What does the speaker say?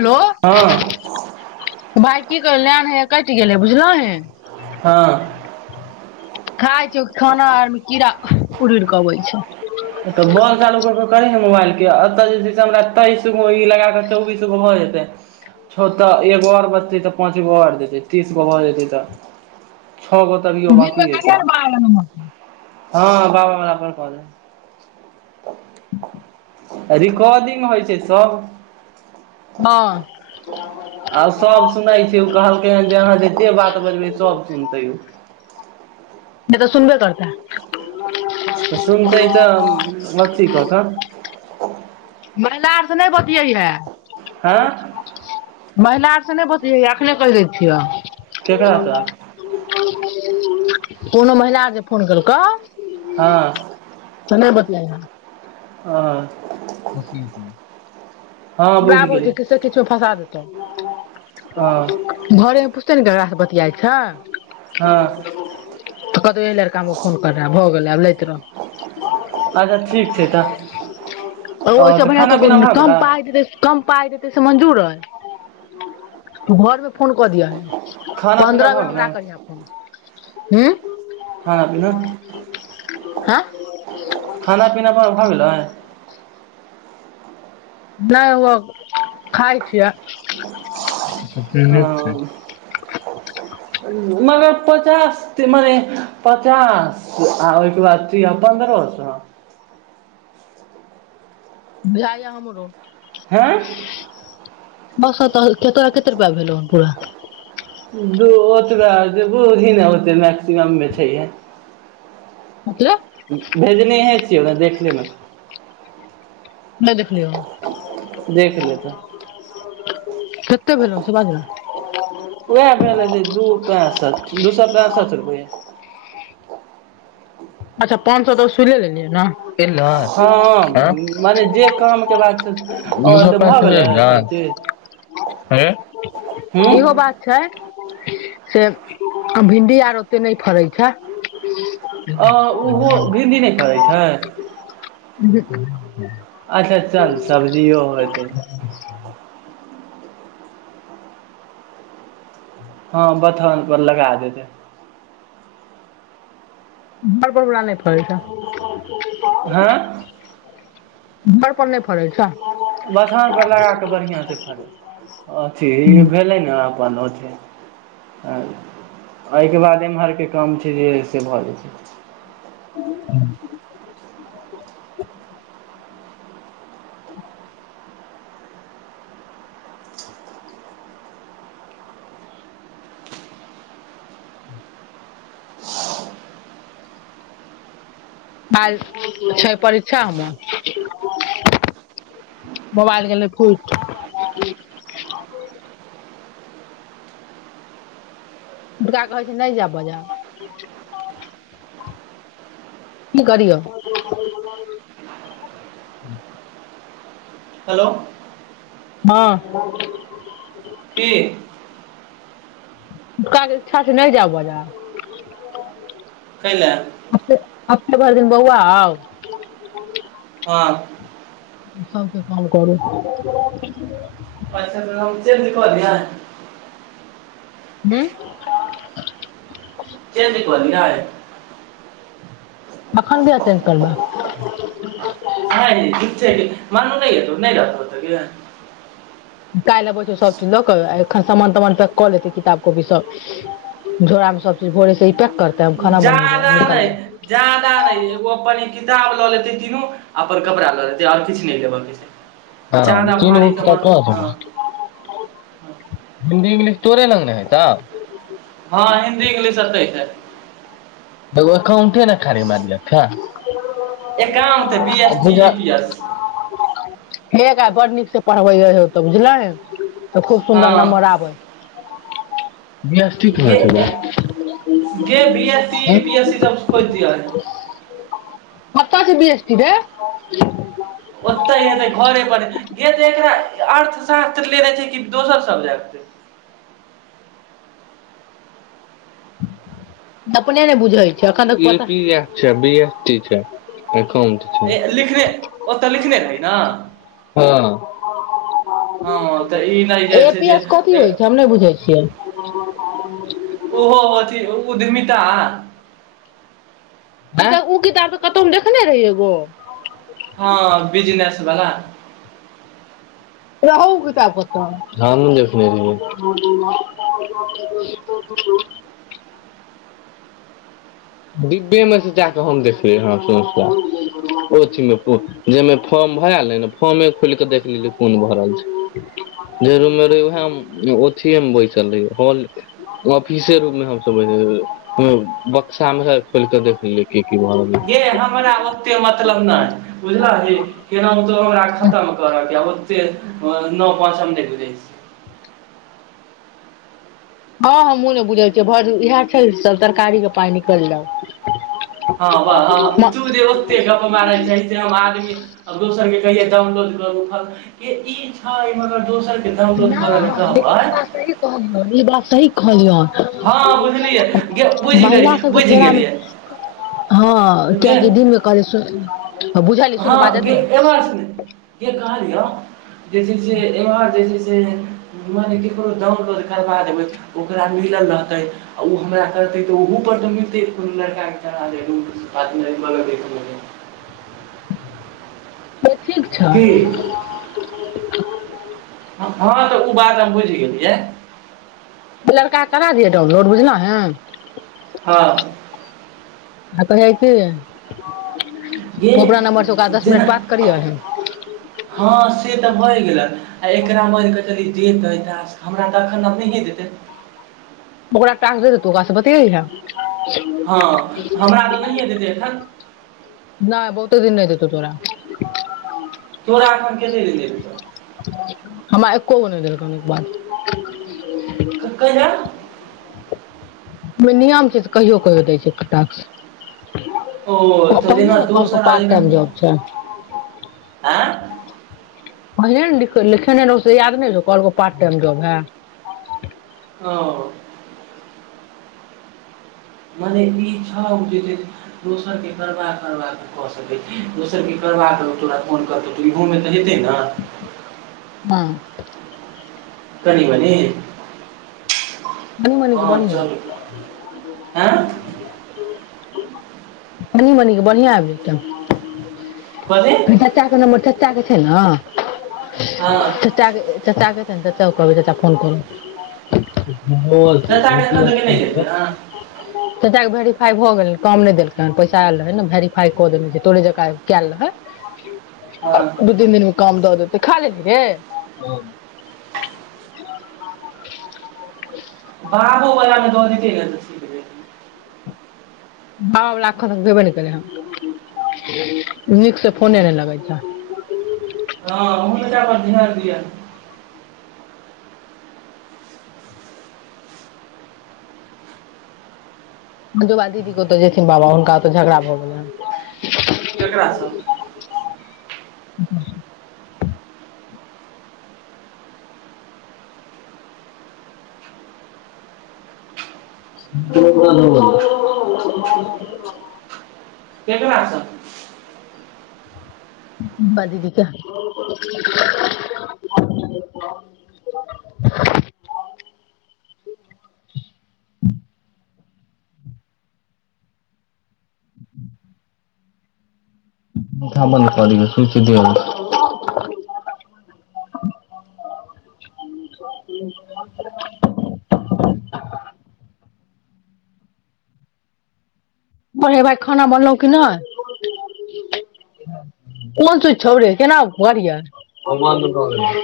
hello हँ भाय की करी लाइन हैये कटि गेलै बुझलहिन हँ खाय छियौ खाना आर मे कीड़ा उड़ि उड़ि कऽ अबै छौ एतय जे छै से हमरा तेइस गो ई लगा कऽ चौबीस गो भऽ जेतै छ तऽ एगो आओर बचतै तऽ पाँच गो आओर जेतै तीस गो भऽ जेतै तऽ छओ गो तभियो दिनमे बाकी करिहें हेतै न बाय ने मत [unintelligible] हँ बाबा बला पर कऽ देब रिकॉर्डिंग होइ छै तब हँ आ सब सुनै छै ओ कहलकै हन जे अहाँ जते बात बजबै सब सुनतै ओ नहि तऽ सुनबे करतै तऽ सुनतेै तऽ अथी कऽ कऽ महिला आर से नहि बतियैहे हँ महिला आर से नहि बतियैहे अखने कहि दै छिय केकरा सँ कोनो महिला आर जे फोन केलकौ हँ से नहि बतियैहें हँ हँ बुझि बाबु गेली छै किछु से किछु मे फंसा देतौ हँ तब घरे मे ने ककरा सँ बतियाइत छै हँ तऽ कहतौ एहि लड़का हमरा फोन करै हे भऽ गेलै आब लैत रह अच्छा ठीक छै तऽ ओ ओहि सँ बढ़ियां खाना तऽ पीना भऽ कम गेलै पाइ देतै कम पाइ देतै से मंजूर तऽ घरमे फोन कऽ दियहिन खाना पीना पन्द्रह बेर भऽ गेलै हमरा करिहे फोन हूँ खाना पीना हँ खाना पीना ब भऽ गेलै नहि ओ खाइ छिय ओ मगर पचास मने पचास आ ओहिके बाद पन्द्रह सौ भे ये हमरो हँ बस त कत कते रुपैआ भेलेल पूरा दू ओतबे जे बुद्धी ने ओतेक मैक्सिमममे छैहे बतले भेजनी है देखटल ने नहि देखलियौ देख लेतऽ सेतेक भेलेल से बझ ने उएह भेल दू पैंसठ दू सए पैंसठि रुपए अच्छा पाँच सए तऽ सुले लेलियै ने हँ मने जे कामके बात छै आओर तऽ भऽ गेलै सभचीज हूँ इहो बात छै से भिण्डी आर ओतेक नहि फड़ैत छै आ ह ओहो बििन्दी नहि करै छै ह अच्छा चल सबजिओ होतै हँ बथनपर लगा देतै घर परबरा नहि फर छै हँ घर पर नहि फड़ै छ बसाँत परर लगा कऽ बढ़िआँ से फड़ अथी ई भेलै ने छै एहिके बाद एम्हरके काम छै जे से भऽ जेतै ह ब छै परीक्षा हमर मोबाइल गेलै पुट क कहै छै नहि जा ब जा क करिय हेलो हँ की काजच्छा से नहि जाउ बाजार क ल हफने भरि दिन बौआ आ बात सके काम करू पच च कहल ह च द कलल राय तखन भी अतें करबा ह ठीक छै मानू नहि हतौ नहि रहतत क निकालहि अबै छै सब चीज लऽ के एखन सामान तामान पैक कऽ लेते किताब कॉपी सब झोड़ा मे सब चीज भोरे ई पैक करतै हम खाना बनेबै जदाा नहि निकलबै जादा नहिगो अपन किताब लऽ लेते तीनू आ पर कड़ा लऽ लेते आओर किछु नहि लेब के छै हँ जादा चीन उ भारी त सामान हँ तोरे लंग ने हइ तऽ हँ हिन्दी इंग्लिश एतै छै बग अखा ऊठे न खरी मारियाथ एकामे तै B S T E P S एक आ बड़ नीक से पढ़बै यौ तऽ बुझले तऽ खूब सुन्दर हँ नम्बर आबै न ठीक ह गे छल गे B S C A P S C जब खोज द है बतास बी एसट दे ओते हेतै घोरे पर जे देखरा अर्थ श्र लेने छै कि दोसर सबजेक्ट अपने ने बुझल छै एखन तक एकाउंट छै लिखने ओतऽ लिखने रह न हँ हँ तऽ ई नहि जा ए छै पी जे एस कथी होइ छै हम नहि बुझै छियै ओहो ओ धीमिता अ ओ किताब तऽ कतहु देखने रहि एगो हँ बिजनेस बला प अपने डिब्बे मे से जाक हम देखली हसाथ जाहिमे फॉर्म भरले ने फॉर्मे खोल के देख लेली कोन भर छै जे रूम मे रहे उहथ मे बैसल रहेॉल ऑफिसे रू मे हम साम खोलिकऽ देख खोल की रहलै ये हमराबते मतलब नहि बुझल हे केना हमरा खतम कर न पाँ स हम देखू जाइ छै हँ हमूँ ने बुझल छियै भ इएह छै सब तरकारी के पाइ निकललहु हँाह दे ओते गप मारै छै आदमी दोसरके ई दोसरके डाउनलोड करऽ लए नहि लेकिन कहबै ई बात सही कहलियौन ई बात सही हँ जी बुझलियै हँ गे बुझि महिला गेलियै सबके बुझि फेरामे गेलियै हँ गे कियकि दिनमे करै हँ एहिबार से नहि जे कहलियै जे छै से एहिबार जे छै से मने ककरो दान करबा देबै ओकरा मिलल रहतै आ ओ हमरा करतै तऽ ओहपर तऽ मिलतै को लड़काके त से ठीक छौ ही हँ तऽ ओ बात हम बुझि गेलियै लड़का करा दिय ोम लोड बुझना है हँ ह तऽ हइ क ग जेना करियहैं हँ से तऽ होय गेलै आ एकरा मार कऽ चलि देतै त हमरा दखन आर नहिए देतै ओकरा एकटा आ देतो काश पाीैा हँ हमरा तऽ नहिए देतै एखन त तोरा एखन कत देखत हमरा एको गो नहि देलख बाद ककर ओ नियम छै तऽ कहियो कहियो दै छै कटाक ओ त दना दू स पार्ट रहललना टाइम जॉब छै आँ कहहि ने लिखेने रहस याद नहिौ कलको पार्ट टाइम जॉब है ओ मनेे ई छौ जे दोसरकेँ करवा करबा त कऽ सकै छी दोसरकेँ करबा करौ तोरा फोन करतौ तऽ इहोमे तऽ हेतै ने हँ कनी बनी कनी मनी के हँ बढ़ियां चलू हँ मनी मनीे बढ़िआँ आबि जेतै कथी च्चाे नर चा ने हँ तत ततागत चौ कभी त फोन करू चाचाके एखन तक नहि जेतै हँ ताक भे खा भऽ गेलनि कम नहि देल तन पैसा आयल रहे ने वेरीफाई कऽ देने छै तोरे जका कयल रहे हँ दू तीन दिन मु काम द दत तऽ खा लेथि रे [unintelligible] बाबू बलामे दऽ द भावावलाखन तक देयबे नहि कलै हन नीकसँ फोने नहि लगै छह हँ ओहलकापर ध्यान दिअ ह जा दीदी कतऽ जेथिन बाबा हुनका ओतऽ झगड़ा भऽ गेलनि केकराास सब ब [unintelligible] केकरास ब दीदी क मठ बन्द कर सूची देब [unintelligible] े भाय खाना बनलहु क नहि कोन च छौड़े केना घर य